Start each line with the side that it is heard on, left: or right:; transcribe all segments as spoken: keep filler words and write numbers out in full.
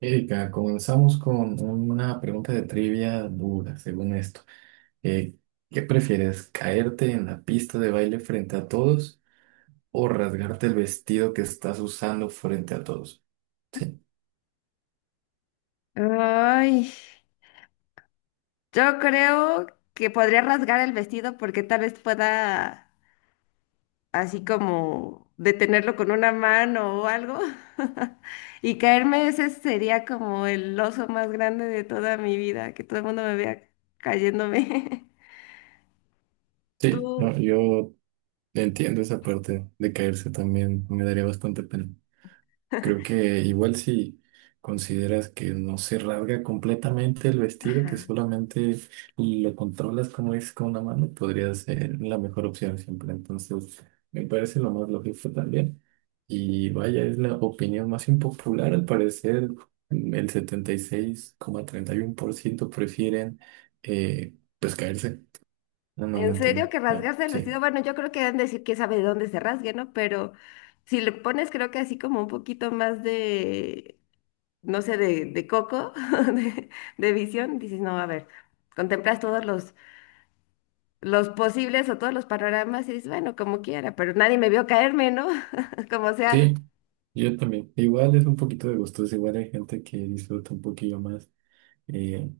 right: Erika, comenzamos con una pregunta de trivia dura, según esto. Eh, ¿Qué prefieres, caerte en la pista de baile frente a todos o rasgarte el vestido que estás usando frente a todos? Sí.
left: Ay, yo creo que podría rasgar el vestido porque tal vez pueda así como detenerlo con una mano o algo. Y caerme, ese sería como el oso más grande de toda mi vida, que todo el mundo me vea cayéndome.
right: Sí, no,
left: Tú.
right: yo entiendo esa parte de caerse también, me daría bastante pena. Creo que igual si consideras que no se rasga completamente el vestido, que
left: Ajá.
right: solamente lo controlas como es con una mano, podría ser la mejor opción siempre. Entonces, me parece lo más lógico también. Y vaya, es la opinión más impopular. Al parecer, mm, el setenta y y seis coma treinta y uno por ciento prefieren eh, pues caerse. No, no lo
left: ¿En serio
right: entiendo.
left: que
right: Ah,
left: rasgarse el vestido?
right: sí,
left: Bueno, yo creo que deben decir que sabe de dónde se rasgue, ¿no? Pero si le pones, creo que así como un poquito más de no sé, de, de coco, de, de visión, dices, no, a ver, contemplas todos los, los posibles o todos los panoramas y dices, bueno, como quiera, pero nadie me vio caerme, ¿no? Como sea,
right: sí, yo también. Igual es un poquito de gustos. Igual hay gente que disfruta un poquillo más eh,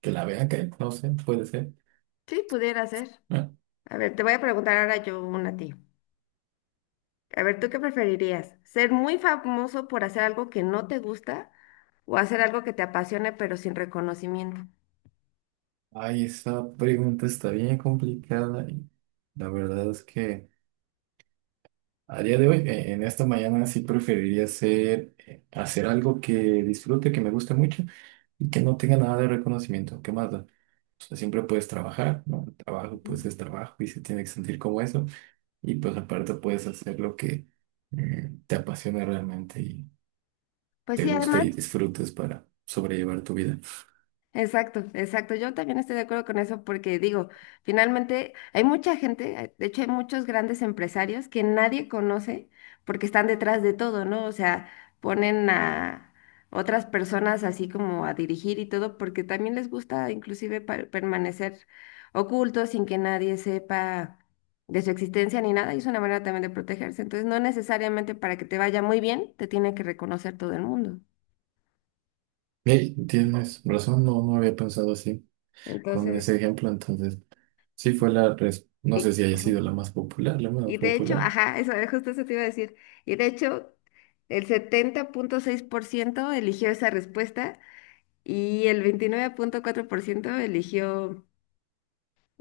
right: que la vea que, no sé, puede ser.
left: sí, pudiera ser.
right: ¿No?
left: A ver, te voy a preguntar ahora yo una a ti. A ver, ¿tú qué preferirías? ¿Ser muy famoso por hacer algo que no te gusta o hacer algo que te apasione pero sin reconocimiento?
right: Ay, esa pregunta está bien complicada y la verdad es que a día de hoy, eh, en esta mañana sí preferiría hacer, eh, hacer algo que disfrute, que me guste mucho y que no tenga nada de reconocimiento. ¿Qué más da? O sea, siempre puedes trabajar, ¿no? El trabajo
left: Ujú.
right: pues es trabajo y se tiene que sentir como eso. Y pues aparte puedes hacer lo que eh, te apasiona realmente y
left: Pues
right: te
left: sí,
right: guste
left: además.
right: y disfrutes para sobrellevar tu vida.
left: Exacto, exacto. Yo también estoy de acuerdo con eso porque digo, finalmente hay mucha gente, hay- de hecho hay muchos grandes empresarios que nadie conoce porque están detrás de todo, ¿no? O sea, ponen a otras personas así como a dirigir y todo porque también les gusta inclusive pa- permanecer ocultos sin que nadie sepa de su existencia ni nada y es una manera también de protegerse. Entonces, no necesariamente para que te vaya muy bien, te tiene que reconocer todo el mundo.
right: Hey, tienes razón, no, no había pensado así con ese
left: Entonces,
right: ejemplo, entonces sí fue la, res- no
left: y...
right: sé si haya
left: ajá.
right: sido la más popular, la más
left: Y de hecho,
right: popular.
left: ajá, eso eh, justo eso te iba a decir. Y de hecho, el setenta punto seis por ciento eligió esa respuesta y el veintinueve punto cuatro por ciento eligió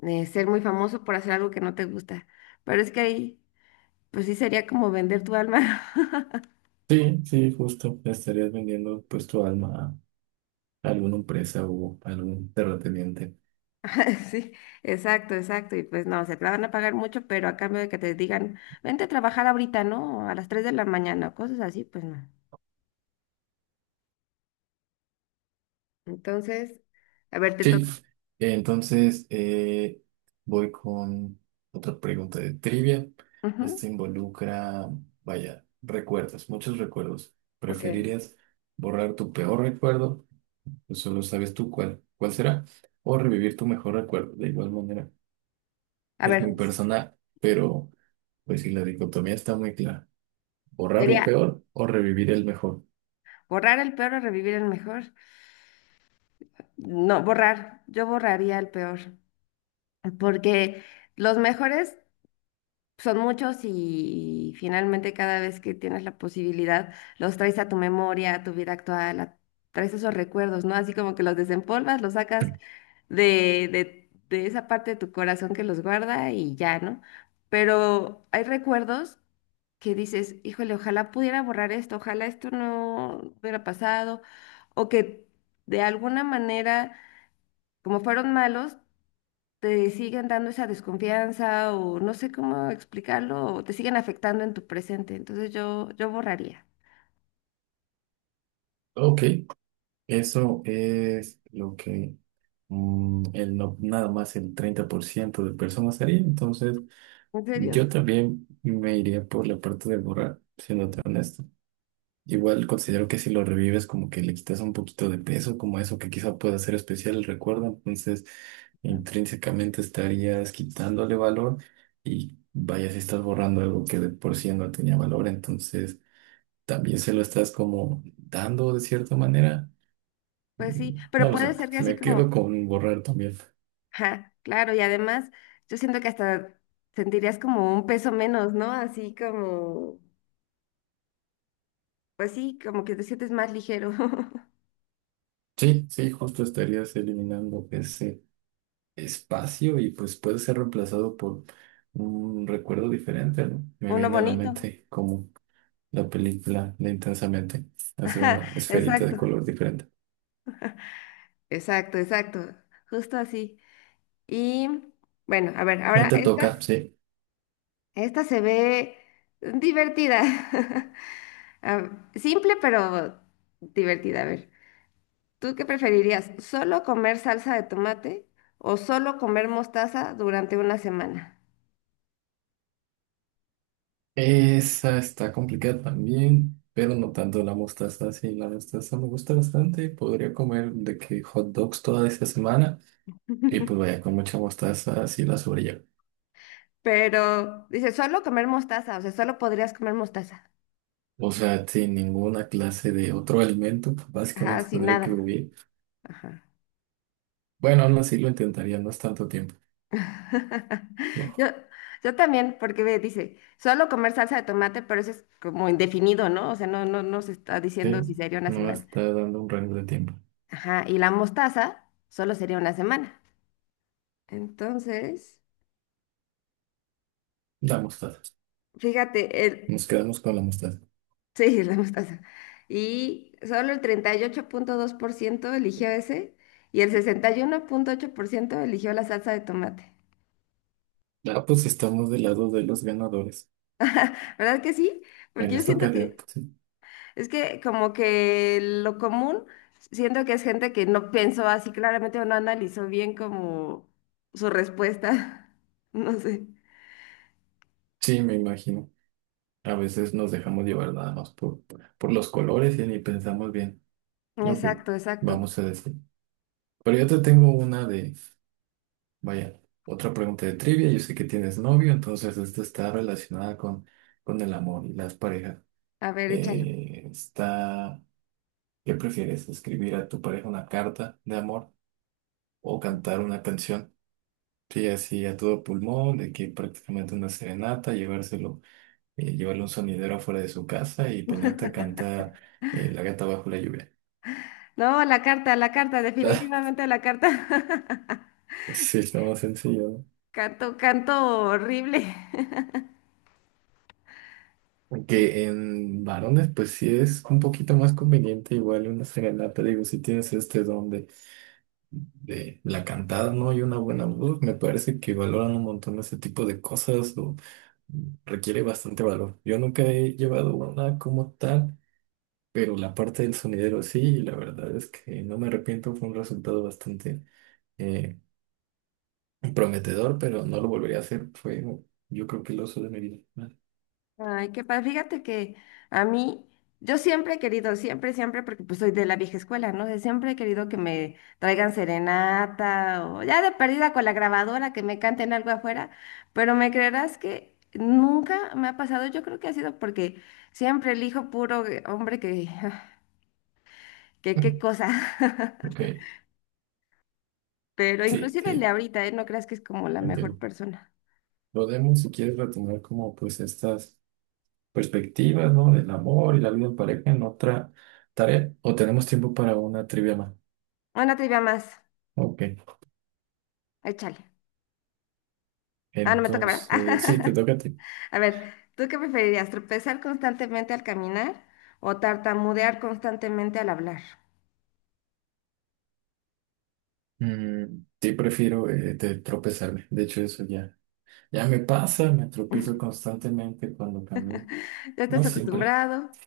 left: eh, ser muy famoso por hacer algo que no te gusta. Pero es que ahí, pues sí sería como vender tu alma.
right: Sí, sí, justo, estarías vendiendo pues tu alma a alguna empresa o a algún terrateniente.
left: Ajá, sí, exacto, exacto. Y pues no, se te la van a pagar mucho, pero a cambio de que te digan, vente a trabajar ahorita, ¿no? A las tres de la mañana, o cosas así, pues no. Entonces, a ver, te
right: Sí,
left: toca.
right: entonces eh, voy con otra pregunta de trivia.
left: Ujú.
right: Este involucra, vaya, recuerdos, muchos recuerdos.
left: Ok.
right: ¿Preferirías borrar tu peor recuerdo? Pues, solo sabes tú cuál, cuál será. O revivir tu mejor recuerdo. De igual manera,
left: A
right: es
left: ver,
right: muy personal, pero pues si la dicotomía está muy clara. Borrar lo
left: sería
right: peor o revivir el mejor.
left: borrar el peor o revivir el mejor. No, borrar. Yo borraría el peor. Porque los mejores son muchos y finalmente cada vez que tienes la posibilidad, los traes a tu memoria, a tu vida actual, a- traes esos recuerdos, ¿no? Así como que los desempolvas, los sacas de, de, de esa parte de tu corazón que los guarda y ya, ¿no? Pero hay recuerdos que dices, híjole, ojalá pudiera borrar esto, ojalá esto no hubiera pasado, o que de alguna manera, como fueron malos, te siguen dando esa desconfianza o no sé cómo explicarlo, o te siguen afectando en tu presente. Entonces yo, yo borraría.
right: Ok, eso es lo que mm, el no- nada más el treinta por ciento de personas haría. Entonces,
left: ¿En serio?
right: yo también me iría por la parte de borrar, siéndote honesto. Igual considero que si lo revives, como que le quitas un poquito de peso, como eso que quizá pueda ser especial el recuerdo, entonces
left: No.
right: intrínsecamente estarías quitándole valor y vaya si estás borrando algo que de por sí no tenía valor, entonces también se lo estás como dando de cierta manera.
left: Pues sí,
right: Mm,
left: pero
right: No lo
left: puede
right: sé,
left: ser que así
right: me quedo
left: como
right: con borrar también.
left: ajá, claro, y además yo siento que hasta sentirías como un peso menos, ¿no? Así como, pues sí, como que te sientes más ligero.
right: Sí, sí, justo estarías eliminando ese espacio y pues puede ser reemplazado por un recuerdo diferente, ¿no? Me
left: Uno
right: viene a la
left: bonito.
right: mente como la película de Intensamente, así
left: Ajá,
right: una esferita de
left: exacto,
right: color diferente.
left: exacto, exacto. Justo así. Y bueno, a ver,
right: Eh,
left: ahora
right: Te
left: esta,
right: toca, sí.
left: esta se ve divertida. Ah, simple, pero divertida. A ver, ¿tú qué preferirías? ¿Solo comer salsa de tomate o solo comer mostaza durante una semana?
right: Esa está complicada también, pero no tanto la mostaza. Sí, la mostaza me gusta bastante. Podría comer de que hot dogs toda esta semana y pues vaya con mucha mostaza así la sobrellevo.
left: Pero dice, solo comer mostaza, o sea, solo podrías comer mostaza.
right: O sea, sin ninguna clase de otro alimento, pues,
left: Ajá,
right: básicamente
left: sin
right: tendría que
left: nada.
right: huir.
left: Ajá.
right: Bueno, aún así lo intentaría, no es tanto tiempo. Sí,
left: Yo, yo también, porque ve, dice, solo comer salsa de tomate, pero eso es como indefinido, ¿no? O sea, no, no, no se está diciendo
right: sí,
left: si sería una
right: no
left: semana.
right: está dando un rango de tiempo.
left: Ajá, y la mostaza solo sería una semana. Entonces,
right: La mostaza.
left: fíjate, el,
right: Nos quedamos con la mostaza.
left: sí, la mostaza. Y solo el treinta y ocho punto dos por ciento eligió ese y el sesenta y uno punto ocho por ciento eligió la salsa de tomate.
right: Ah, pues estamos del lado de los ganadores.
left: ¿Verdad que sí? Porque
right: En
left: yo
right: esta
left: siento
right: ocasión,
left: que
right: sí,
left: es que como que lo común, siento que es gente que no pensó así claramente o no analizó bien como su respuesta. No sé.
right: sí, me imagino. A veces nos dejamos llevar nada más por, por los colores y ni pensamos bien lo que
left: Exacto, exacto.
right: vamos a decir. Pero yo te tengo una de, vaya, otra pregunta de trivia. Yo sé que tienes novio, entonces esta está relacionada con, con el amor y las parejas.
left: A ver, échalo.
right: Eh, está, ¿qué prefieres? ¿Escribir a tu pareja una carta de amor o cantar una canción? Sí, así a todo pulmón, de que prácticamente una serenata, llevárselo, eh, llevarle un sonidero afuera de su casa y ponerte a cantar eh, La gata bajo la lluvia.
left: No, la carta, la carta, definitivamente la carta.
right: Sí, está más sencillo. ¿No?
left: Canto, canto horrible.
right: Aunque en varones, pues sí es un poquito más conveniente, igual una serenata, digo, si tienes este don de, de la cantada, ¿no? Y una buena voz, me parece que valoran un montón ese tipo de cosas o requiere bastante valor. Yo nunca he llevado una como tal. Pero la parte del sonidero sí, la verdad es que no me arrepiento, fue un resultado bastante eh, prometedor, pero no lo volvería a hacer, fue yo creo que el oso de mi vida.
left: Ay, qué padre. Fíjate que a mí, yo siempre he querido, siempre, siempre, porque pues soy de la vieja escuela, ¿no? De siempre he querido que me traigan serenata o ya de perdida con la grabadora, que me canten algo afuera, pero me creerás que nunca me ha pasado. Yo creo que ha sido porque siempre elijo puro eh, hombre que, que qué
right: Mm,
left: cosa.
right: Ok,
left: Pero
right: sí,
left: inclusive el de
right: sí,
left: ahorita, ¿eh? No creas que es como la mejor
right: entiendo.
left: persona.
right: Podemos, si quieres, retomar como pues estas perspectivas, ¿no? Del amor y la vida en pareja en otra tarea, o tenemos tiempo para una trivia más.
left: Una trivia más.
right: Ok,
left: Échale. Ah, no me toca, ¿verdad?
right: entonces, sí, te toca a ti.
left: A ver, ¿tú qué preferirías? ¿Tropezar constantemente al caminar o tartamudear constantemente al hablar?
right: Mm, sí, prefiero eh, te- tropezarme, de hecho eso ya. Ya me pasa, me tropiezo constantemente cuando camino.
left: Ya
right: No
left: estás
right: siempre,
left: acostumbrado.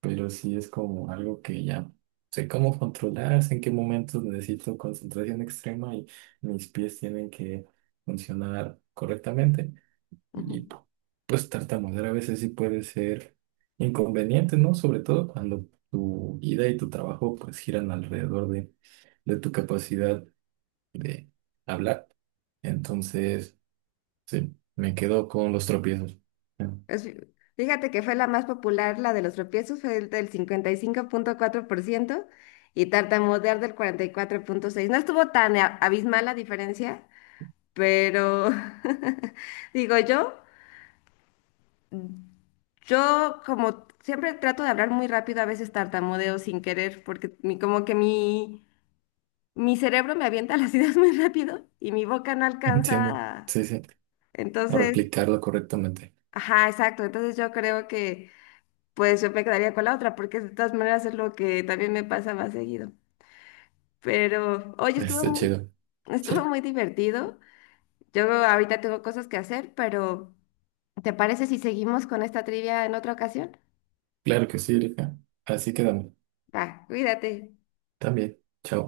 right: pero sí es como algo que ya sé cómo controlar, sé en qué momentos necesito concentración extrema y mis pies tienen que funcionar correctamente.
left: Ujú.
right: Y pues tartamudear a veces sí puede ser inconveniente, ¿no? Sobre todo cuando tu vida y tu trabajo pues giran alrededor de, de tu capacidad de hablar. Entonces... Sí, me quedo con los tropiezos. Ya,
left: Es- Fíjate que fue la más popular, la de los tropiezos, fue el del cincuenta y cinco punto cuatro por ciento y cinco punto cuatro por ciento y tartamudear del cuarenta y cuatro punto seis por ciento. No estuvo tan a- abismal la diferencia, pero digo yo, yo como siempre trato de hablar muy rápido, a veces tartamudeo sin querer, porque mi, como que mi... mi cerebro me avienta las ideas muy rápido y mi boca no
right: entiendo.
left: alcanza. a-
right: Sí, sí. A
left: Entonces,
right: replicarlo correctamente.
left: ajá, exacto. Entonces yo creo que pues yo me quedaría con la otra porque de todas maneras es lo que también me pasa más seguido. Pero, oye, estuvo,
right: Está
left: mu-
right: chido.
left: estuvo
right: Sí,
left: muy divertido. Yo ahorita tengo cosas que hacer, pero ¿te parece si seguimos con esta trivia en otra ocasión?
right: claro que sí, Erika. Así quedamos.
left: Va, cuídate.
right: También. Chao.